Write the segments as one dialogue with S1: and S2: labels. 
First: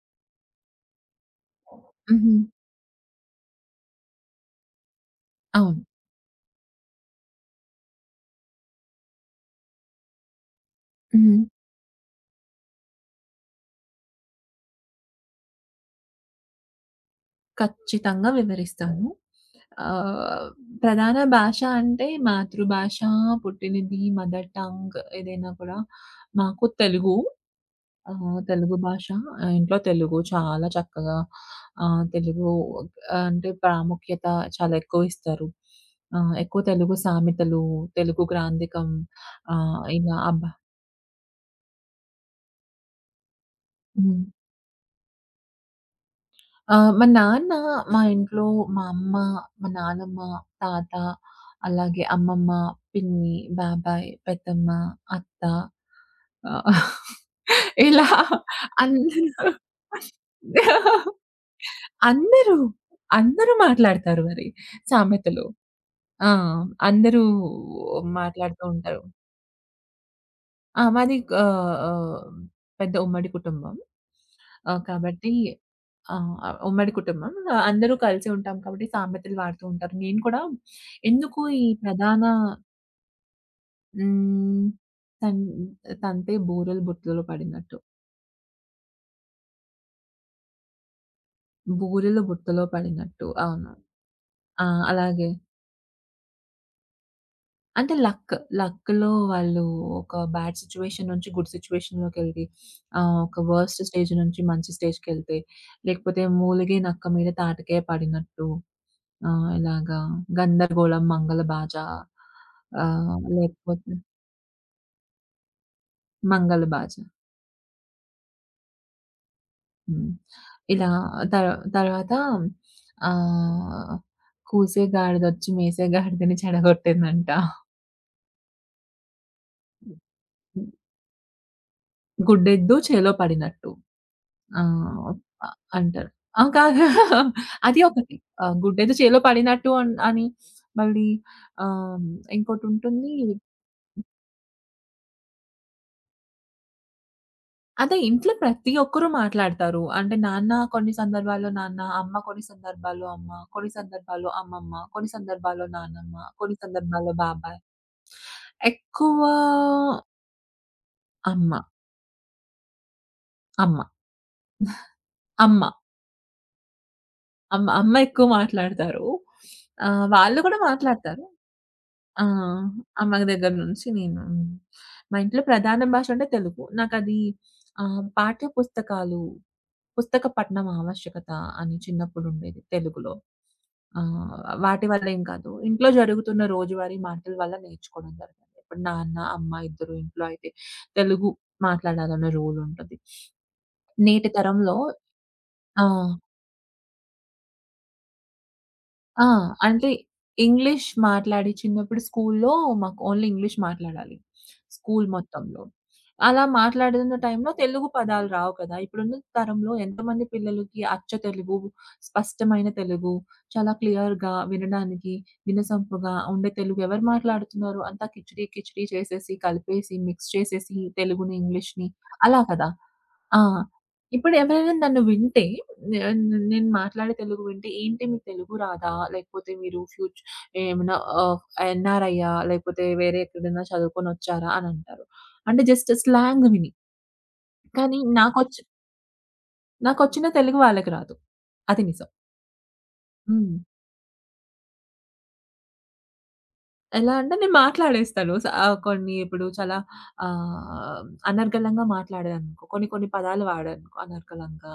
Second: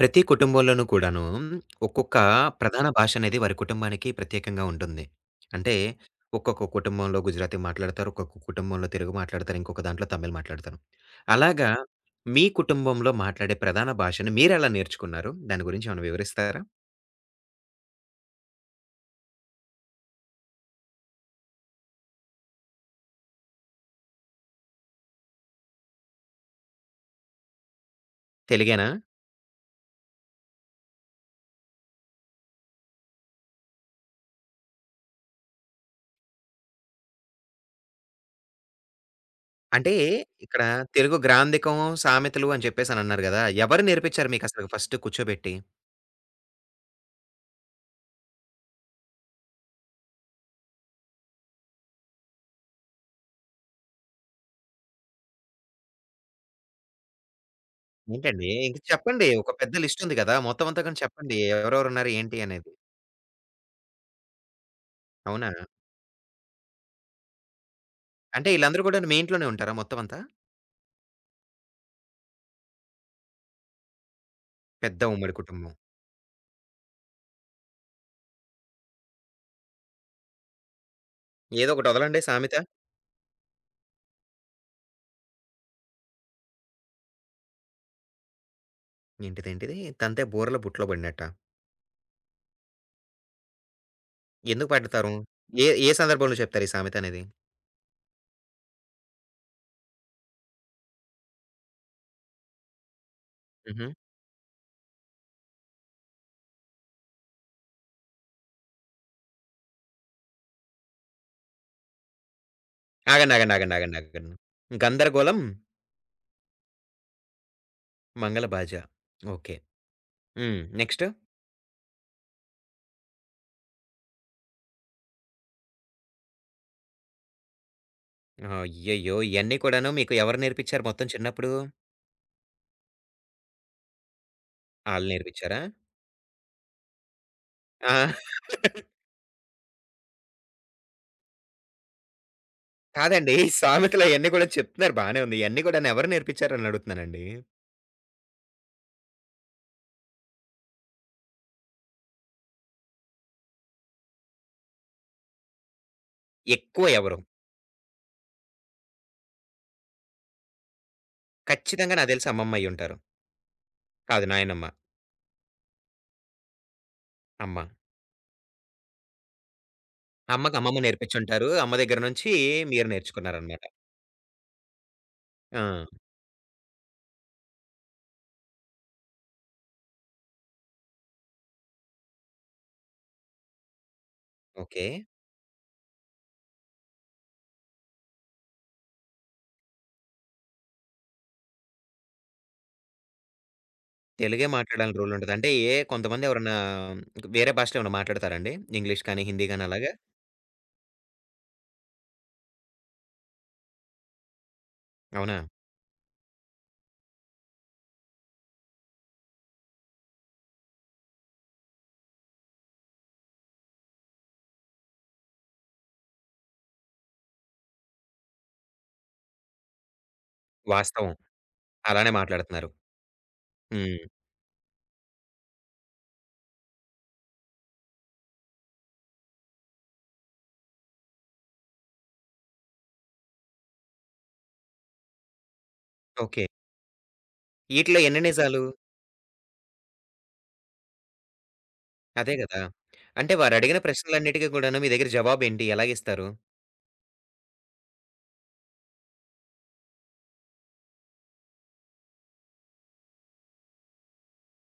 S1: ప్రతి కుటుంబంలోనూ కూడాను ఒక్కొక్క
S2: హుహు.
S1: ప్రధాన భాష అనేది వారి కుటుంబానికి ప్రత్యేకంగా ఉంటుంది. అంటే
S2: అవును.
S1: ఒక్కొక్క కుటుంబంలో గుజరాతీ మాట్లాడతారు. ఒక్కొక్క కుటుంబంలో తెలుగు మాట్లాడతారు. ఇంకొక దాంట్లో తమిళ్ మాట్లాడతారు.
S2: హ్మ్.
S1: అలాగా మీ కుటుంబంలో మాట్లాడే ప్రధాన భాషను మీరెలా నేర్చుకున్నారు? దాని గురించి ఏమైనా వివరిస్తారా?
S2: ఖచ్చితంగా వివరిస్తాను. ఆహ్, ప్రధాన భాష అంటే మాతృభాష, పుట్టినది, మదర్ టంగ్ ఏదైనా కూడా మాకు తెలుగు. తెలుగు
S1: తెలుగేనా?
S2: భాష. ఇంట్లో తెలుగు చాలా చక్కగా తెలుగు అంటే ప్రాముఖ్యత చాలా ఎక్కువ ఇస్తారు. ఎక్కువ తెలుగు సామెతలు, తెలుగు గ్రాంధికం
S1: అంటే
S2: ఇలా అబ్బా!
S1: ఇక్కడ తెలుగు గ్రాంథికం, సామెతలు అని చెప్పేసనన్నారు గదా! ఎవరు
S2: హ్మ్.
S1: నేర్పించారు మీకసలు ఫస్ట్ కూర్చోబెట్టి?
S2: ఆ! మా నాన్న, మా ఇంట్లో మా అమ్మ, మా నానమ్మ, తాత, అలాగే అమ్మమ్మ, పిన్ని, బాబాయ్, పెద్దమ్మ, అత్త ఆహ్, ఇలా
S1: ఏంటండి? ఇంక చెప్పండి.
S2: అందరూ
S1: ఒక పెద్ద లిస్ట్ ఉంది గదా! మొత్తం అంతా గాని చెప్పండి. ఎవరెవరున్నారు? ఏంటి
S2: అందరూ,
S1: అనేది?
S2: అందరూ మాట్లాడతారు మరి సామెతలు.
S1: అవునా?
S2: ఆ! అందరూ
S1: అంటే
S2: మాట్లాడుతూ
S1: ఈళ్ళందరూ
S2: ఉంటారు.
S1: కూడాను మీ ఇంట్లోనే ఉంటారా మొత్తమంతా?
S2: ఆ! మాది ఆహ్, ఆహ్, పెద్ద ఉమ్మడి కుటుంబం.
S1: పెద్ద
S2: కాబట్టి
S1: ఉమ్మడి కుటుంబం.
S2: ఆహ్, ఆహ్, ఉమ్మడి కుటుంబం. అందరూ కలిసే ఉంటాం కాబట్టి సామెతలు వాడుతూ ఉంటారు. నేను కూడా ఎందుకు ఈ
S1: ఏదో ఒకటి వదలండి
S2: ప్రధాన.
S1: సామెత.
S2: హ్మ్. తన్ తంతే బూరెలు బుట్టలో పడినట్టు.
S1: ఏంటిదేంటిది? 'తంతె బూరల బుట్టలో పడినట్టా?'
S2: బూరెలు బుట్టలో పడినట్టు. అవును. ఆ!
S1: ఎందుకు పడతారు?
S2: అలాగే.
S1: ఏ ఏ సందర్భంలో చెప్తారు ఈ సామెత అనేది?
S2: అంటే లక్. లక్‌లో వాళ్ళు ఒక బ్యాడ్ సిట్యుయేషన్ నుంచి గుడ్ సిట్యుయేషన్‌లోకెళ్ళి, ఒక వర్స్ట్
S1: హుహు.
S2: స్టేజ్ నుంచి మంచి స్టేజ్‌కెళ్తే, లేకపోతే మూలిగే నక్క మీద తాటకాయ పడినట్టు, ఇలాగా గందరగోళం, మంగళబాజ,
S1: ఆగండి. ఆగండి. ఆగండి.
S2: లేకపోతే
S1: ఆగండి. ఆగండి. 'గందరగోళం
S2: మంగళబాజ.
S1: మంగళ బాజ.' ఓకే.
S2: హ్మ్.
S1: హ్మ్.
S2: ఇలా
S1: నెక్స్ట్?
S2: తర్ తర్వాత ఆహ్, కూసే గాడిదొచ్చి మేసే గాడిదని చెడగొట్టిందంట.
S1: అయ్యయ్యో! ఇయన్నీ కూడాను మీకు ఎవరు నేర్పించారు మొత్తం చిన్నప్పుడు?
S2: గుడ్డెద్దు చేలో పడినట్టు. ఆ!
S1: ఆళ్ళు
S2: అ
S1: నేర్పించారా?
S2: అంటారు. ఆ! కాదు. అది
S1: ఆ!
S2: ఒకటి. గుడ్డేదో చేలో పడినట్టు అని మళ్ళీ ఆహ్, ఇంకోటుంటుంది.
S1: కాదండి. ఈ సామెతలు అయన్నీ కూడా చెప్తున్నారు బానే ఉంది. ఇయన్నీ కూడాను ఎవరు నేర్పించారని అడుగుతున్నానండి?
S2: అదే ఇంట్లో ప్రతి ఒక్కరు మాట్లాడతారు. అంటే నాన్న కొన్ని సందర్భాల్లో నాన్న, అమ్మ కొన్ని సందర్భాల్లో అమ్మ, కొన్ని సందర్భాల్లో అమ్మమ్మ, కొన్ని సందర్భాల్లో నానమ్మ, కొన్ని
S1: ఎక్కువ
S2: సందర్భాల్లో
S1: ఎవరు?
S2: బాబాయ్. ఎక్కువ అమ్మ,
S1: ఖచ్చితంగా నాకు తెలిసి అమ్మమ్మ అయ్యుంటారు.
S2: అమ్మ,
S1: కాదు నాయనమ్మ.
S2: అమ్మ,
S1: అమ్మ.
S2: అమ్మ ఎక్కువ మాట్లాడతారు. వాళ్ళు
S1: అమ్మకి
S2: కూడా
S1: అమ్మమ్మ
S2: మాట్లాడతారు.
S1: నేర్పించుంటారు. అమ్మ దగ్గర
S2: ఆ!
S1: నుంచి మీరు
S2: అమ్మ దగ్గర
S1: నేర్చుకున్నారనమాట.
S2: నుంచి నేను. హ్మ్. మా ఇంట్లో ప్రధాన
S1: ఆ!
S2: భాష అంటే తెలుగు. నాకది పాఠ్య పుస్తకాలు, పుస్తక పఠనం ఆవశ్యకత అని చిన్నప్పుడు ఉండేది తెలుగులో. ఆహ్, వాటి
S1: ఓకే.
S2: వల్లేం కాదు. ఇంట్లో జరుగుతున్న రోజువారీ మాటల వల్ల నేర్చుకోవడం జరిగింది. ఇప్పుడు నాన్న, అమ్మ ఇద్దరు ఇంట్లో అయితే తెలుగు మాట్లాడాలన్న రూల్ ఉంటది. నేటి
S1: తెలుగే
S2: తరంలో
S1: మాట్లాడాలని రూల్ ఉండదు. అంటే ఏ
S2: ఆ!
S1: కొంతమంది ఎవరన్నా వేరే భాషలు ఏమైనా మాట్లాడతారండి? ఇంగ్లీష్ కానీ,
S2: ఆ!
S1: హిందీ గాని
S2: అంటే
S1: అలాగా?
S2: ఇంగ్లీష్ మాట్లాడి చిన్నప్పుడు స్కూల్లో మాకు ఓన్లీ ఇంగ్లీష్ మాట్లాడాలి. స్కూల్
S1: అవునా?
S2: మొత్తంలో. అలా మాట్లాడుతున్న టైంలో తెలుగు పదాలు రావు కదా! ఇప్పుడున్న తరంలో ఎంతమంది పిల్లలకి అచ్చ తెలుగు, స్పష్టమైన తెలుగు, చాలా క్లియర్‌గా వినడానికి, వినసొంపుగా ఉండే తెలుగు ఎవరు మాట్లాడుతున్నారు? అంతా కిచిడీ కిచిడీ చేసేసి, కలిపేసి, మిక్స్ చేసేసి
S1: వాస్తవం.
S2: తెలుగుని, ఇంగ్లీష్‌ని
S1: అలానే
S2: అలా
S1: మాట్లాడుతున్నారు.
S2: కదా! ఆ!
S1: హ్మ్.
S2: ఇప్పుడెవరైనా నన్ను వింటే నేన్ నేను మాట్లాడే తెలుగు వింటే, "ఏంటి మీకు తెలుగు రాదా? లేకపోతే మీరు ఫ్యూచ్ ఏమన్నా ఆహ్, ఎన్ఆర్ఐయా? లేకపోతే వేరే ఎక్కడైనా చదువుకొనొచ్చారా?" అనంటారు. అంటే జస్ట్
S1: ఓకే.
S2: స్లాంగ్ విని.
S1: ఈటిలో
S2: కానీ
S1: ఎన్ని
S2: నాకొచ్చి
S1: నిజాలు?
S2: నాకొచ్చిన తెలుగు వాళ్ళకి రాదు. అది నిజం.
S1: అదే గదా! అంటే
S2: హ్మ్.
S1: వారడిగిన ప్రశ్నలన్నిటికి కూడాను మీ దగ్గర జవాబేంటి? ఎలాగిస్తారు?
S2: ఎలా అంటే నేను మాట్లాడేస్తాను. కొన్ని ఇప్పుడు చాలా ఆహ్, అనర్గళంగా మాట్లాడాననుకో, కొన్ని కొన్ని పదాలు వాడాననుకో అనర్గళంగా,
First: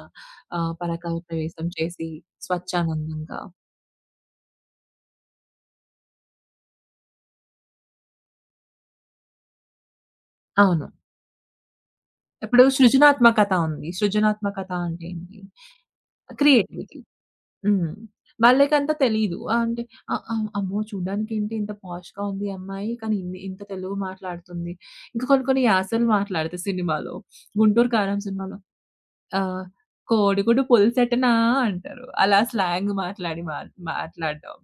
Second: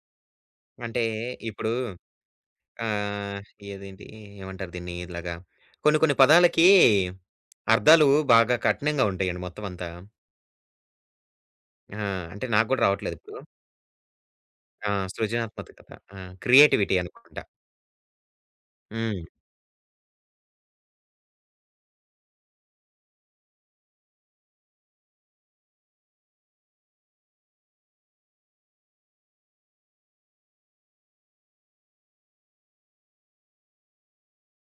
S1: అంటే
S2: పరకాయ ప్రవేశం
S1: ఇప్పుడు
S2: చేసి స్వచ్ఛానందంగా.
S1: ఆహ్, ఏదేంటి ఏమంటారు దీన్ని? ఇలాగా కొన్ని కొన్ని పదాలకి అర్థాలు బాగా కఠినంగా ఉంటాయండి మొత్తం అంతా.
S2: అవును.
S1: ఆ! అంటే
S2: ఇప్పుడు
S1: నాకు గూడా రావట్లేదిప్పుడు.
S2: సృజనాత్మకత ఉంది. సృజనాత్మకత
S1: ఆ!
S2: అంటే ఏంటి?
S1: సృజనాత్మక కథ. ఆ! Creativity
S2: creativity.
S1: అనుకుంటా.
S2: హ్మ్. వాళ్ళకంత
S1: హ్మ్.
S2: తెలీదు. అంటే ఆహ్, ఆహ్, అమ్మో! చూడ్డానికేంటి ఇంత పాష్‌గా ఉంది ఈ అమ్మాయి. కానీ ఇంత తెలుగు మాట్లాడుతుంది. ఇంకా కొన్ని కొన్ని యాసలు మాట్లాడతాయి సినిమాలో. 'గుంటూరు కారం' సినిమాలో ఆహ్, కోడిగుడ్డు పులుసెట్టనా అంటారు. అలా స్లాంగ్ మాట్లాడి మా మాట్లాడడం.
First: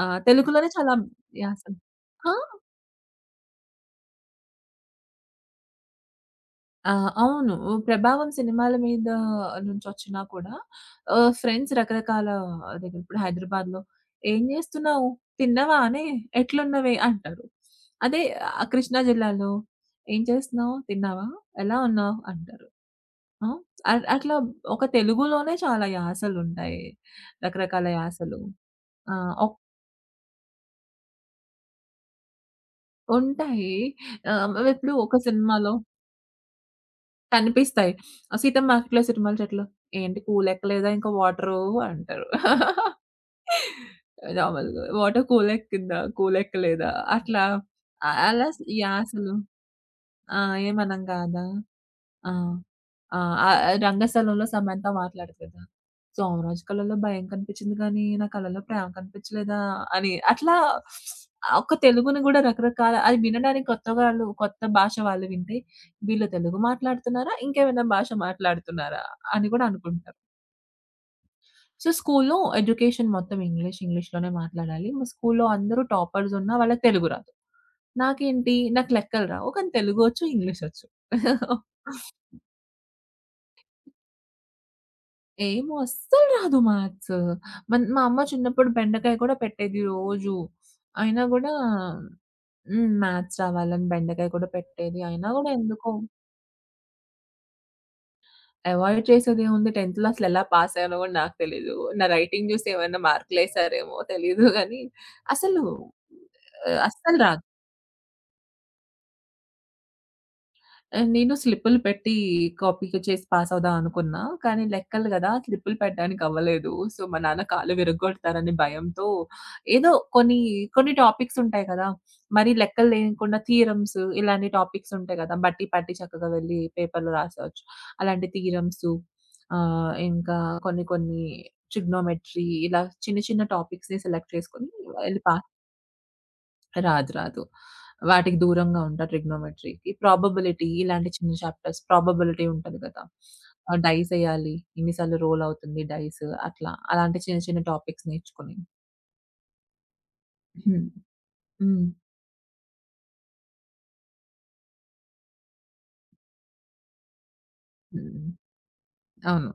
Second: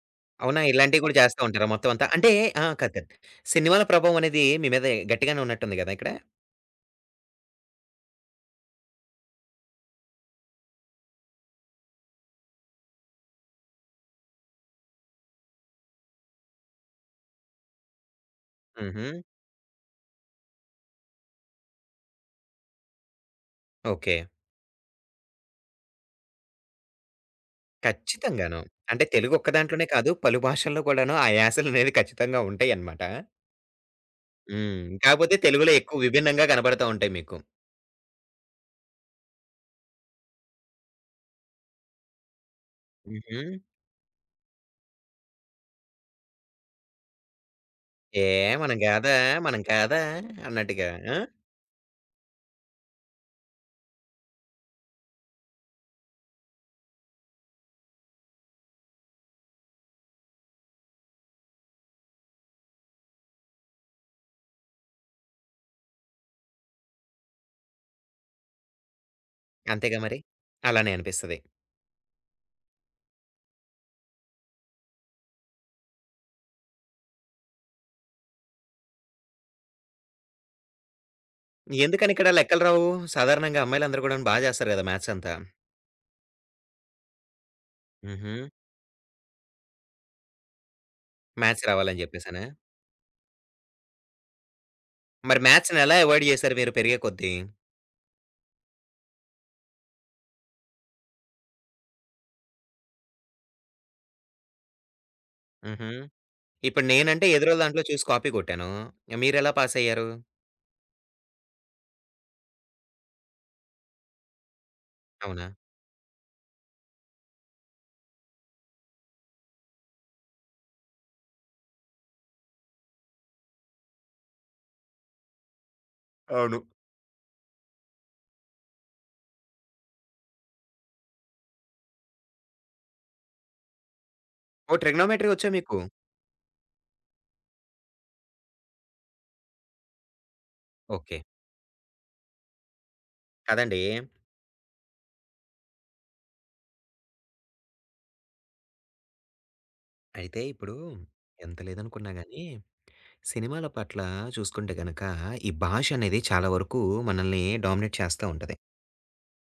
S1: అవునా?
S2: తెలుగులోనే చాలా
S1: ఇలాంటివి గూడా చేస్తా ఉంటారా
S2: యాసలు.
S1: మొత్తం అంతా? అంటే
S2: ఆ!
S1: ఆ! కాదు కాదు. సినిమాల ప్రభావం అనేది మీ మీద గట్టిగానే ఉన్నట్టుంది గదా! ఇక్కడ?
S2: ఆ! అవును. 'ప్రభావం' సినిమాల మీద నుంచొచ్చినా కూడా ఫ్రెండ్స్ రకరకాల దగ్గర ఇప్పుడు హైదరాబాద్‌లో "ఏం జేస్తున్నావు? తిన్నవా అనే? ఎట్లున్నవే?" అంటారు. అదే కృష్ణా
S1: హుహు.
S2: జిల్లాలో "ఏం చేస్తున్నావు? తిన్నావా? ఎలా ఉన్నావు?" అంటారు. ఆ! అ
S1: ఓకే.
S2: అట్లా ఒక తెలుగులోనే చాలా యాసలుంటాయి. రకరకాల యాసలు.
S1: ఖచ్చితంగాను. అంటే
S2: ఆ!
S1: తెలుగు ఒక్క
S2: ఒక్
S1: దాంట్లోనే కాదు, పలు భాషల్లో కూడాను ఆ యాసలనేవి ఖచ్చితంగా ఉంటాయన్నమాట.
S2: ఉంటాయి.
S1: హ్మ్.
S2: ఇప్పుడు ఒక
S1: కాపోతే
S2: సినిమాలో
S1: తెలుగులో ఎక్కువ విభిన్నంగా కనబడతా ఉంటాయి మీకు.
S2: కనిపిస్తాయి. ఆ సీతమ్మ మార్కెట్‌లో సిరిమాల చెట్లు. ఏంటి కూలెక్కలేదా ఇంకా వాటరు అంటారు.
S1: హుహు.
S2: మామూలుగా వాటర్ కూలెక్కిందా? కూలెక్కలేదా? అట్లా
S1: ఏ
S2: అలా
S1: మనం గాదా,
S2: యాసలు.
S1: మనం కాదా
S2: ఆ!
S1: అన్నట్టుగా.
S2: ఏమనం
S1: ఆ!
S2: కాదా? ఆ! ఆ! రంగస్థలంలో సమంత మాట్లాడుతదా? సోమరాజు కళలో భయం కనిపించింది గానీ, నా కళలో ప్రేమ కనిపించలేదా? అని అట్లా ఒక తెలుగుని గూడా రకరకాల అది వినడానికి కొత్త వాళ్ళు కొత్త భాష వాళ్ళు వింటే వీళ్ళు తెలుగు మాట్లాడుతున్నారా? ఇంకేమైనా భాష మాట్లాడుతున్నారా? అని కూడా
S1: అంతేగా
S2: అనుకుంటారు.
S1: మరి? అలానే అనిపిస్తది.
S2: సో, స్కూల్లో ఎడ్యుకేషన్ మొత్తం ఇంగ్లీష్, ఇంగ్లీష్‌లోనే మాట్లాడాలి. మా స్కూల్లో అందరూ టాపర్స్ ఉన్నా వాళ్ళకి తెలుగు రాదు. నాకేంటి నాకు లెక్కలు రావు. కానీ తెలుగొచ్చు, ఇంగ్లీషొచ్చు.
S1: ఎందుకనిక్కడ లెక్కలు రావు? సాధారణంగా అమ్మాయిలందరూ గూడాను బా జేస్తారు గదా! మ్యాథ్స్ అంతా.
S2: ఏమో అస్సలు రాదు మ్యాథ్స్. మా అమ్మ
S1: హుహు.
S2: చిన్నప్పుడు బెండకాయ కూడా పెట్టేది రోజు. అయినా గూడా
S1: మ్యాథ్స్ రావాలని జెప్పేసనా?
S2: హ్మ్. మ్యాథ్స్ రావాలని బెండకాయ కూడా పెట్టేది. అయినా
S1: మరి
S2: గూడా ఎందుకో
S1: మ్యాథ్స్‌నెలా అవాయిడ్ జేశారు మీరు పెరిగే కొద్దీ?
S2: అవాయిడ్ చేసేదేముంది 10థ్ అసలు ఎలా పాస్ అయ్యానో గూడా నాకు తెలీదు. నా రైటింగ్ జూసి ఏమైనా మార్కులేసారేమో తెలీదు గానీ, అసలు
S1: హుహు. ఇప్పుడు
S2: అస్సలు
S1: నేనంటే
S2: రాదు.
S1: ఎదురోళ్ళ దాంట్లో చూసి కాపీ కొట్టాను. మీరెలా పాసయ్యారు?
S2: నేను స్లిప్పులు పెట్టి కాపీ‌కి చేసి పాసవుదాం అనుకున్నా. కానీ లెక్కలు గదా!
S1: అవునా?
S2: స్లిప్పులు పెట్టడానికి అవ్వలేదు. సో, మా నాన్న కాళ్ళు విరగ్గొడతారని భయంతో ఏదో కొన్ని, కొన్ని టాపిక్స్ ఉంటాయి కదా! మరి లెక్కలు లేకుండా థీరమ్స్ ఇలాంటి టాపిక్స్ ఉంటాయి గదా! బట్టి పట్టి చక్కగా
S1: అవును.
S2: వెళ్లి పేపర్‌లో రాసేయొచ్చు. అలాంటి థీరమ్స్ ఇంకా కొన్ని కొన్ని ట్రిగ్నోమెట్రీ ఇలా చిన్న చిన్న టాపిక్స్‌ని సెలెక్ట్ చేసుకొని
S1: ఓహ్!
S2: వెళ్లి
S1: ట్రిగ్నోమెట్రీ
S2: పా
S1: ఒచ్చా మీకు?
S2: రాదు. రాదు. వాటికి దూరంగా ఉంటా ట్రిగ్నోమెట్రీకి. ప్రాబబిలిటీ ఇలాంటి
S1: ఓకే.
S2: చిన్న చాప్టర్స్ ప్రాబబిలిటీ ఉంటది కదా!
S1: కాదండి.
S2: డైస్ ఎయాలి. ఎన్ని సార్లు రోల్ అవుతుంది డైస్ అట్లా. అలాంటి చిన్న చిన్న టాపిక్స్ నేర్చుకుని.
S1: అయితే ఇప్పుడు
S2: హ్మ్.
S1: ఎంత
S2: హ్మ్.
S1: లేదనుకున్నా గానీ, సినిమాల పట్ల చూసుకుంటే గనక, ఈ భాషనేది చాలా వరకు మనల్ని డామినేట్ చేస్తా
S2: హ్మ్.
S1: ఉంటది.
S2: అవును.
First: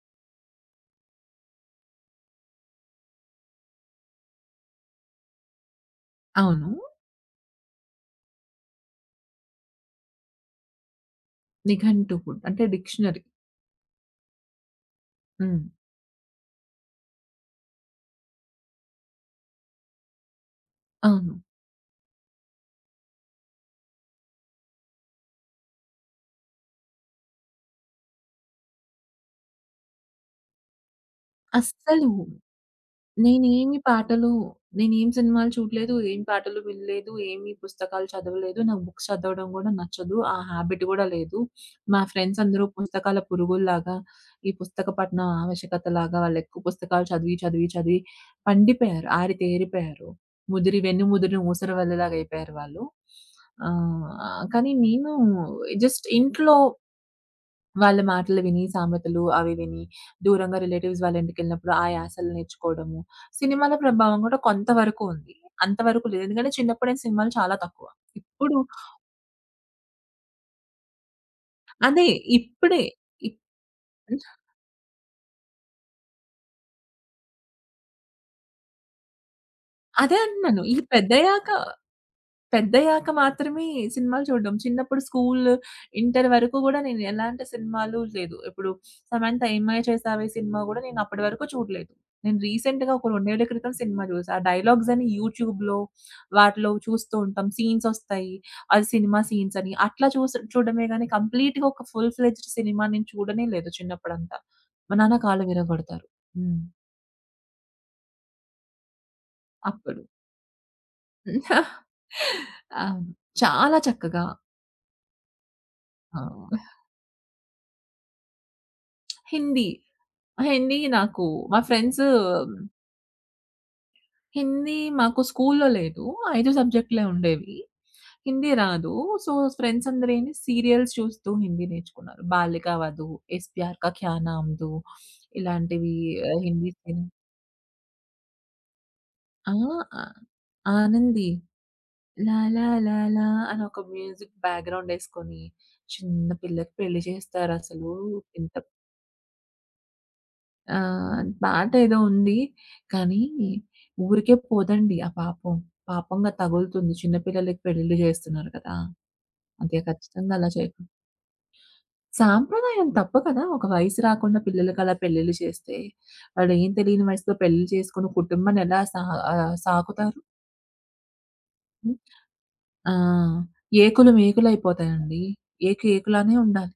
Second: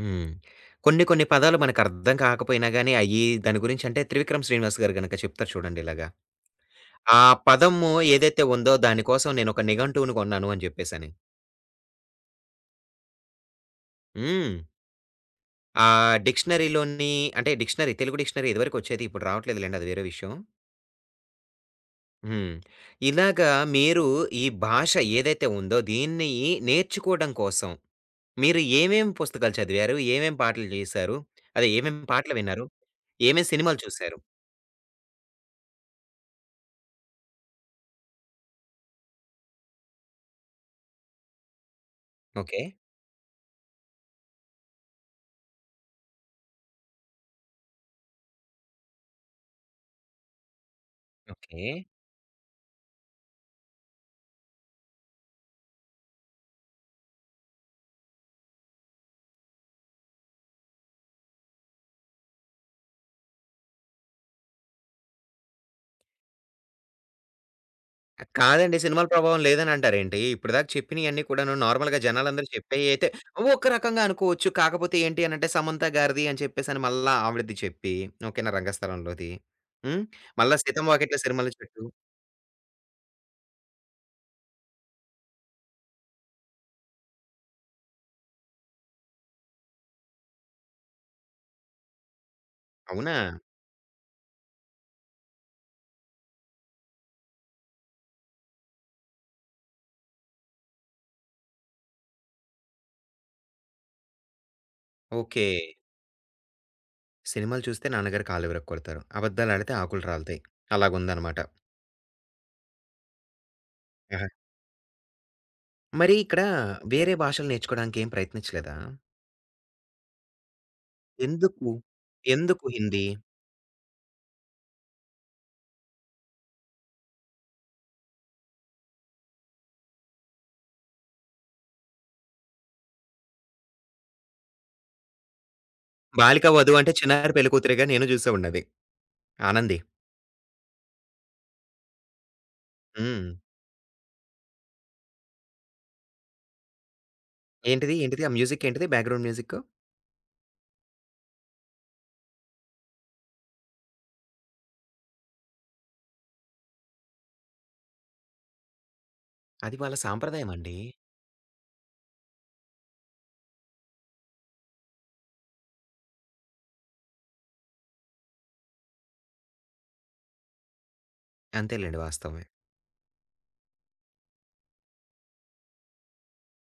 S1: హ్మ్. కొన్ని కొన్ని పదాలు మనకర్థం కాకపోయినా గాని అయ్యి దాని గురించంటే త్రివిక్రమ్ శ్రీనివాస్ గారు గనక చెప్తారు చూడండి ఇలాగా.
S2: అవును.
S1: ఆ పదము ఏదైతే ఉందో దాని కోసం నేనొక నిఘంటువును కొన్నాను అని చెప్పేసని.
S2: నిఘంటువు అంటే డిక్షనరీ.
S1: హ్మ్.
S2: హ్మ్.
S1: ఆ డిక్షనరీలోని అంటే డిక్షనరీ తెలుగు డిక్షనరీ ఇదివరకొచ్చేది. ఇప్పుడు రావట్లేదులెండి అది వేరే విషయం.
S2: అవును.
S1: హ్మ్. ఇలాగా మీరు ఈ భాష ఏదైతే ఉందో దీన్ని నేర్చుకోవడం కోసం మీరు ఏమేం పుస్తకాలు చదివారు? ఏమేం పాటలు చేశారు? అదే ఏమేం
S2: అస్సలు
S1: పాటలు విన్నారు? ఏమేం
S2: నేనేమి
S1: సినిమాలు చూసారు?
S2: పాటలు నేనేం సినిమాలు చూడలేదు, ఏం పాటలు వినలేదు, ఏమి పుస్తకాలు చదవలేదు. నాకు బుక్స్ చదవడం గూడా నచ్చదు. ఆ హాబిట్ గూడా లేదు. మా ఫ్రెండ్స్
S1: ఓకే.
S2: అందరూ పుస్తకాల పురుగుల్లాగా, ఈ పుస్తక పఠనం ఆవశ్యకతలాగా వాళ్ళెక్కువ పుస్తకాలు చదివి, చదివి, చదివి పండిపోయారు. ఆరితేరిపోయారు. ముదిరి వెన్ను ముదిరిన
S1: ఓకే.
S2: ఊసరవెల్లలాగా అయిపోయారు వాళ్ళు. కానీ నేను జస్ట్ ఇంట్లో వాళ్ళ మాటలు విని సామెతలు అవి విని, దూరంగా రిలేటివ్స్ వాళ్ళ ఇంటికెళ్ళినప్పుడు ఆ యాసలు నేర్చుకోవడము. సినిమాల ప్రభావం కూడా కొంతవరకు ఉంది. అంతవరకు లేదు. ఎందుకంటే చిన్నప్పుడు నేను సినిమాలు చాలా తక్కువ. ఇప్పుడు
S1: కాదండి. సినిమాల ప్రభావం లేదని అంటారేంటి? ఇప్పటిదాకా చెప్పినయన్నీ కూడాను నార్మల్‌గా
S2: అదే
S1: జనాలందరూ
S2: ఇప్పుడే.
S1: చెప్పేయి అయితే
S2: ఇప్
S1: ఒక రకంగా అనుకోవచ్చు. కాకపోతే ఏంటి అనంటే 'సమంత' గారిది అని చెప్పేసని మళ్ళా ఆవిడది చెప్పి ఓకేనా రంగస్థలంలోది. హ్మ్.
S2: అదే
S1: మళ్ళా
S2: అంటున్నాను. ఈ
S1: 'సీతమ్మ వాకిట్లో
S2: పెద్దయ్యాక
S1: సిరిమల్లె చెట్టు'
S2: పెద్దయ్యాక మాత్రమే సినిమాలు చూడడం. చిన్నప్పుడు స్కూలు, ఇంటర్ వరకు గూడా నేను ఎలాంటి సినిమాలు లేదు. ఇప్పుడు 'సమంత ఏమై చేసావే' సినిమా గూడా నేను అప్పటి వరకు చూడలేదు. నేను రీసెంట్‌గా ఒక
S1: అవునా?
S2: 2 క్రితం సినిమా చూసా. ఆ డైలాగ్స్ అన్ని యూట్యూబ్‌లో వాటిలో చూస్తూ ఉంటాం. సీన్స్ ఒస్తాయి. అది సినిమా సీన్స్ అని. అట్లా చూడడమే గానీ కంప్లీట్‌గా ఒక ఫుల్ ఫ్లెడ్జ్డ్ సినిమా నేను చూడనే లేదు చిన్నప్పుడంతా. మా నాన్న కాళ్ళు
S1: ఓకే.
S2: విరగొడతారు. హ్మ్.
S1: సినిమాలు చూస్తే నాన్నగారు కాళ్ళువిరగ కొడతారు. అబద్దాలాడితే
S2: అప్పుడు.
S1: ఆకులు రాలతాయి. అలాగుందనమాట.
S2: అవును. చాలా చక్కగా.
S1: ఆహా! మరి
S2: ఆ!
S1: ఇక్కడ వేరే భాషలు నేర్చుకోవడానికి ఏం ప్రయత్నించలేదా?
S2: హిందీ. హిందీ నాకు మా
S1: ఎందుకు?
S2: ఫ్రెండ్స్
S1: ఎందుకు హిందీ?
S2: హిందీ మాకు స్కూల్లో లేదు. 5 సబ్జెక్ట్‌లే ఉండేవి. హిందీ రాదు. సో, ఫ్రెండ్స్ అందరేని సీరియల్స్ చూస్తూ హిందీ నేర్చుకున్నారు. 'బాలిక వధు', 'ఇస్ ప్యార్ కా క్యా నామ్ దూँ' ఇలాంటివి
S1: 'బాలిక
S2: హిందీ
S1: వధువు' అంటే
S2: సినిమా.
S1: 'చిన్నారి పెళ్ళికూతురే'గా నేను చూసేవుడినది.
S2: ఆ!
S1: 'ఆనంది'.
S2: ఆహ్, 'ఆనంది' 'లా లా లా
S1: హ్మ్.
S2: లా' అని ఒక మ్యూజిక్ బ్యాక్‌గ్రౌండ్ యేసుకొని చిన్న పిల్లకి పెళ్లి చేస్తారసలు.
S1: ఏంటిది? ఆ
S2: ఎంత
S1: మ్యూజిక్ ఏంటిది? Background music?
S2: పాటేదో ఉంది. కానీ ఊరికే పోదండి ఆ పాపం. పాపంగా తగులుతుంది. చిన్న పిల్లలకి పెళ్లిళ్ళు జేస్తున్నారు కదా!
S1: అది
S2: అదే
S1: వాళ్ళ
S2: ఖచ్చితంగా అలా
S1: సాంప్రదాయమండి.
S2: చేయకు సాంప్రదాయం తప్పు కదా! ఒక వయసు రాకుండా పిల్లలకి అలా పెళ్లిళ్ళు చేస్తే, వాళ్ళేం తెలియని వయసులో పెళ్లిళ్ళు చేసుకొని కుటుంబాన్ని ఎలా సాకుతారు? హ్మ్.
S1: అంతేలెండి వాస్తవమే.
S2: ఆ! ఏకులు మేకులైపోతాయండి. ఏకు ఏకులానే ఉండాలి.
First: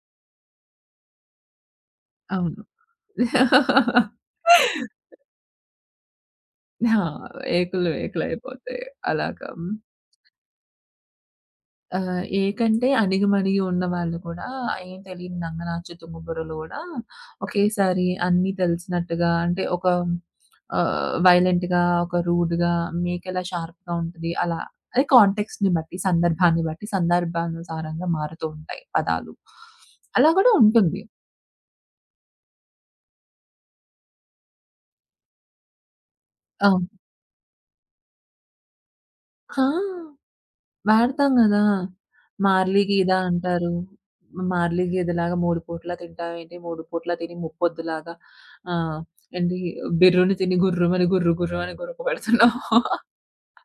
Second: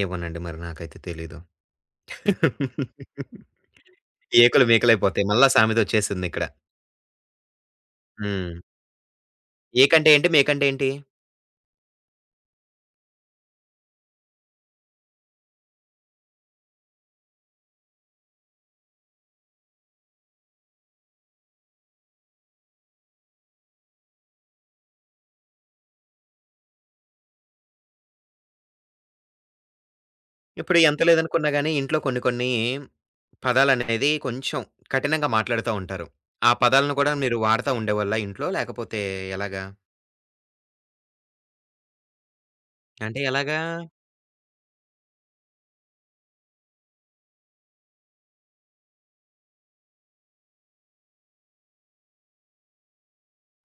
S1: ఏమోనండి మరి నాకైతే తెలీదు.
S2: అవును.
S1: ఏకులు మేకలైపోతాయి. మళ్ళా సామెతొచ్చేసిందిక్కడ.
S2: ఆ! ఏకులు
S1: హ్మ్.
S2: ఏకులైపోతాయి. అలాగా.
S1: ఏకంటే ఏంటి? మేకంటే ఏంటి?
S2: ఏకంటే అణిగిమణిగి ఉన్నవాళ్ళు కూడా ఏం తెలియని నంగనాచు తుంగబుర్రలు గూడా ఒకేసారి అన్నీ తెలిసినట్టుగా అంటే ఒక వైలెంట్‌గా, ఒక రూడ్‌గా మీకెలా షార్ప్‌గా ఉంటది అలా. అది కాంటెక్స్ట్‌ని బట్టి, సందర్భాన్ని బట్టి, సందర్భానుసారంగా మారుతూ ఉంటాయి పదాలు. అలా గూడా
S1: ఇప్పుడు
S2: ఉంటుంది.
S1: ఎంత లేదనుకున్నా గాని ఇంట్లో కొన్ని కొన్ని పదాలనేది కొంచెం కఠినంగా మాట్లాడుతా ఉంటారు. ఆ
S2: అవును.
S1: పదాలను కూడా మీరు వాడతా ఉండేవాళ్ళా ఇంట్లో? లేకపోతే ఎలాగా?
S2: ఆ! వాడతాం గదా! మార్లి గీద
S1: అంటే ఎలాగా?
S2: అంటారు. మార్లి గేదెలాగా 3 పూటలా తింటావేంటి? 3 పూటలా తిని ముప్పొద్దులాగా ఆహ్, ఏంటి బిర్రుని తిని గుర్రుమని గుర్రు గుర్రుమని గురకబెడుతున్నావు.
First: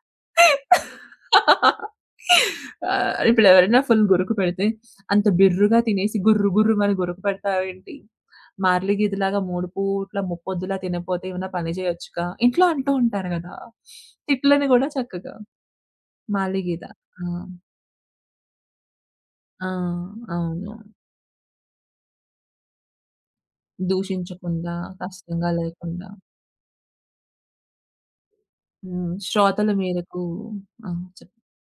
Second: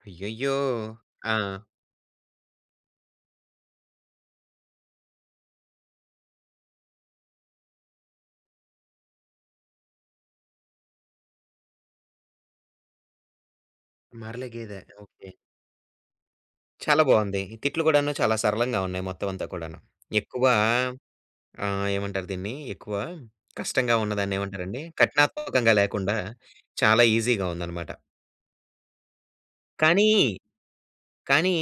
S1: అయ్యయ్యో! ఆ!
S2: ఇప్పుడు ఎవరైనా ఫుల్ గురక పెడితే, అంత బిర్రుగా తినేసి గుర్రు గుర్రుమని గురకపెడతావేంటి? మార్లి గీదెలాగా 3 పూట్ల ముప్పొద్దులా తినపోతే ఏమైనా పని చేయొచ్చుగా? ఇంట్లో అంటూ ఉంటారు గదా!
S1: మరల
S2: తిట్లని
S1: గేదె.
S2: గూడా
S1: ఓకే.
S2: చక్కగా. మార్లి గీద.
S1: చాలా
S2: ఆ!
S1: బావుంది. తిట్లు కూడాను చాలా సరళంగా ఉన్నాయి మొత్తం అంతా
S2: ఆ!
S1: కూడాను. ఎక్కువ
S2: అవును.
S1: ఏమంటారు దీన్ని? ఎక్కువ కష్టంగా ఉన్నదాన్ని
S2: దూషించకుండా,
S1: ఏమంటారండి?
S2: కష్టంగా
S1: కఠినాత్మకంగా
S2: లేకుండా.
S1: లేకుండా చాలా ఈజీగా ఉందనమాట.
S2: హ్మ్. శ్రోతల
S1: కానీ,
S2: మేరకు ఆ! చెప్
S1: కానీ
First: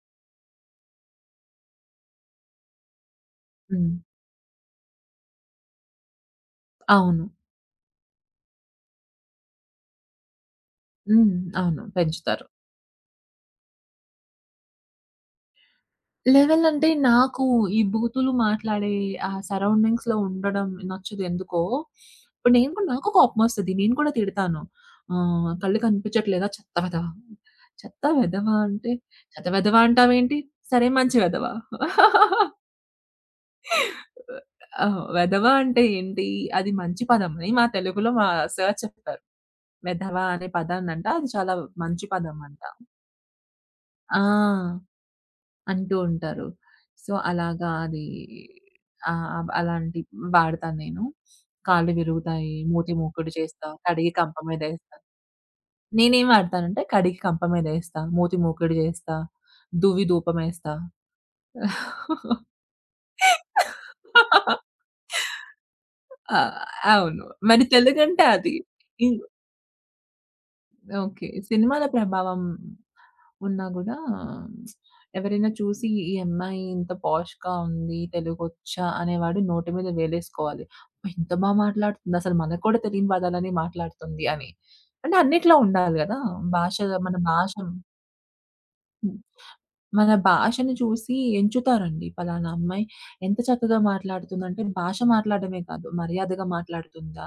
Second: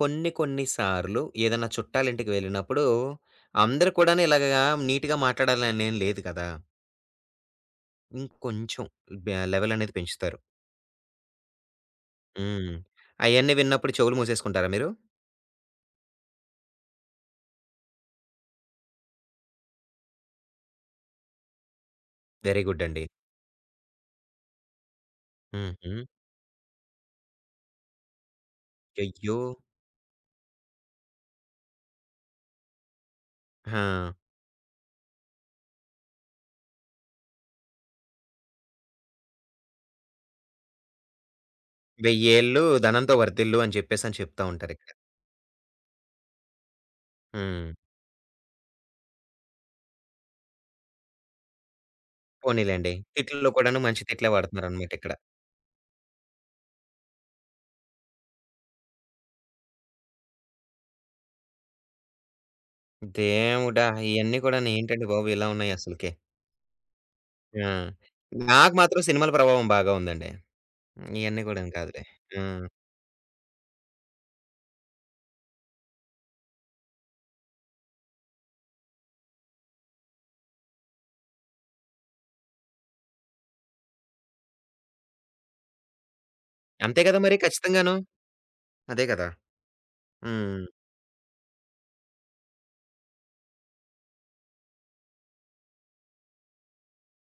S1: కొన్ని కొన్ని సార్లు ఏదన్నా చుట్టాలింటికి వెళ్ళినప్పుడు
S2: హ్మ్.
S1: అందరూ కూడాను ఇలాగా నీట్‌గా మాట్లాడాలనేం లేదు కదా!
S2: అవును.
S1: ఇంకొంచెం బ్య లెవెల్ అనేది పెంచుతారు.
S2: హ్మ్. అవును. పెంచుతారు.
S1: హ్మ్. అయన్నీ విన్నప్పుడు చెవులు మూసేసుకుంటారా మీరు?
S2: లెవెల్ అంటే నాకు ఈ బూతులు మాట్లాడే ఆ సరౌండింగ్స్‌లో ఉండడం నచ్చదెందుకో. ఇప్పుడు
S1: వెరీ
S2: నేను
S1: గుడ్
S2: కూడా
S1: అండి.
S2: నాకు కోపమొస్తది. నేను కూడా తిడతాను. "కళ్ళు
S1: హుహు.
S2: కనిపించట్లేదా చెత్త వెధవ." చెత్త వెధవ అంటే,
S1: అయ్యో!
S2: "చెత్త వెధవ అంటావేంటి? సరే మంచి వెధవ."
S1: ఆ!
S2: ఆ! వెధవ అంటే ఏంటి? అది మంచి పదమని మా తెలుగులో మా సార్ చెప్పారు. వెధవ అనే పదాన్నంట అది చాలా మంచి పదం అంట.
S1: "వెయ్యేళ్ళు ధనంతో వర్ధిల్లు" అని చెప్పేసని చెప్తా
S2: ఆ!
S1: ఉంటారిక్కడ.
S2: అంటూ ఉంటారు. సో, అలాగా
S1: హ్మ్.
S2: అది. ఆ! అలాంటి వాడతాను నేను. కాళ్ళు విరుగుతాయి, మూతి
S1: పోనీలెండి.
S2: మూకుడు
S1: తిట్లలో
S2: చేస్తా,
S1: కూడాను మంచి
S2: కడిగి
S1: తిట్లే
S2: కంప
S1: వాడుతున్నారనమాట
S2: మీదేస్తా.
S1: ఇక్కడ.
S2: నేనేం వాడతానంటే కడిగి కంప మీదేస్తా, మూతి మూకుడు చేస్తా, దువ్వి ధూపమేస్తా.
S1: దేవుడా! ఇయన్నీ కూడాను ఏంటండి బాబు! ఇలా ఉన్నాయి అసలకి.
S2: ఆ! అవును. మరి
S1: ఆ!
S2: తెలుగంటే అది.
S1: నాకు మాత్రం
S2: ఇన్
S1: సినిమాల ప్రభావం బాగా ఉందండి.
S2: ఓకే.
S1: ఇయన్నీ గూడాను
S2: సినిమాల
S1: కాదులే.
S2: ప్రభావం
S1: హ్మ్.
S2: ఉన్నా గూడా ఎవరైనా చూసి ఈ అమ్మాయి ఇంత పాష్‌గా ఉంది, తెలుగొచ్చా అనేవాడు నోటి మీద వేలేసుకోవాలి. "అబ్బా! ఇంత బా మాట్లాడుతుంది. అసలు మనకు కూడా తెలియని పదాలన్నీ మాట్లాడుతుంది" అని. అంటే అన్నిట్లో ఉండాలి గదా! భాష
S1: అంతే
S2: మన
S1: కదా మరి
S2: భాష.
S1: ఖచ్చితంగాను. అదే
S2: హ్మ్.
S1: కదా!
S2: మన
S1: హ్మ్.
S2: భాషని చూసి ఎంచుతారండి. పలానా అమ్మాయి ఎంత చక్కగా మాట్లాడుతుందంటే భాష మాట్లాడడమే కాదు, మర్యాదగా మాట్లాడుతుందా?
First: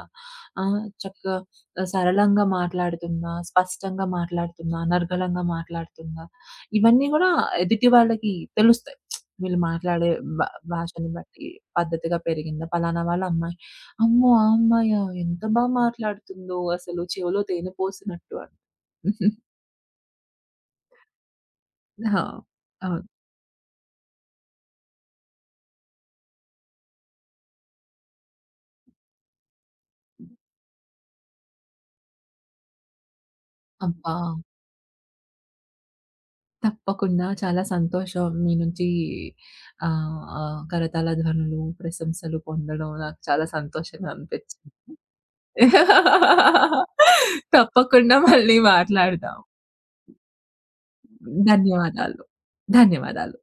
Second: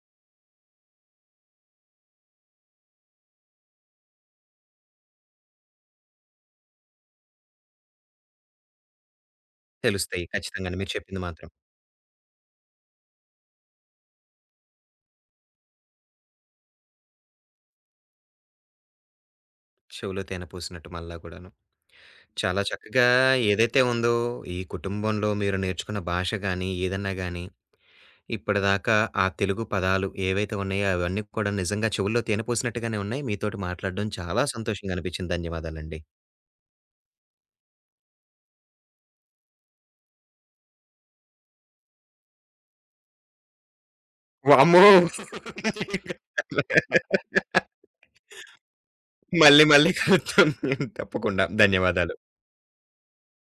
S2: చక్కగా సరళంగా మాట్లాడుతుందా? స్పష్టంగా మాట్లాడుతుందా? అనర్గళంగా మాట్లాడుతుందా? ఇవన్నీ గూడా ఎదుటి వాళ్ళకి తెలుస్తాయి. వీళ్ళు మాట్లాడే
S1: తెలుస్తాయి
S2: భా
S1: ఖచ్చితంగాను మీరు
S2: భాషని
S1: చెప్పింది
S2: బట్టి
S1: మాత్రం.
S2: పద్ధతిగా పెరిగిందా? పలానా వాళ్ళ అమ్మాయి. అమ్మో! ఆ అమ్మాయా? ఎంత బా మాట్లాడుతుందో అసలు చెవిలో తేనె పోసినట్టు అని.
S1: చెవిలో తేనె పూసినట్టు మళ్ళా గూడాను.
S2: ఆ!
S1: చాలా చక్కగా
S2: అవును.
S1: ఏదైతే ఉందో ఈ కుటుంబంలో మీరు నేర్చుకున్న భాష గాని, ఏదన్నా గాని ఇప్పటిదాకా ఆ తెలుగు పదాలు ఏవైతే ఉన్నాయో అవన్నీ కూడా నిజంగా చెవుల్లో తేనె పోసినట్టుగానే ఉన్నాయి. మీతోటి మాట్లాడడం
S2: అబ్బా!
S1: చాలా సంతోషంగా అనిపించింది. ధన్యవాదాలండి.
S2: తప్పకుండా. చాలా సంతోషం మీ నుంచి ఆహ్, ఆహ్, కరతాళ ధ్వనులు, ప్రశంసలు పొందడం నాకు చాలా సంతోషంగా అనిపించింది.
S1: వామ్మో!
S2: తప్పకుండా మళ్ళీ మాట్లాడదాం.
S1: మళ్ళీ మళ్ళీ కలుద్దాం. తప్పకుండా. ధన్యవాదాలు.
S2: ధన్యవాదాలు. ధన్యవాదాలు.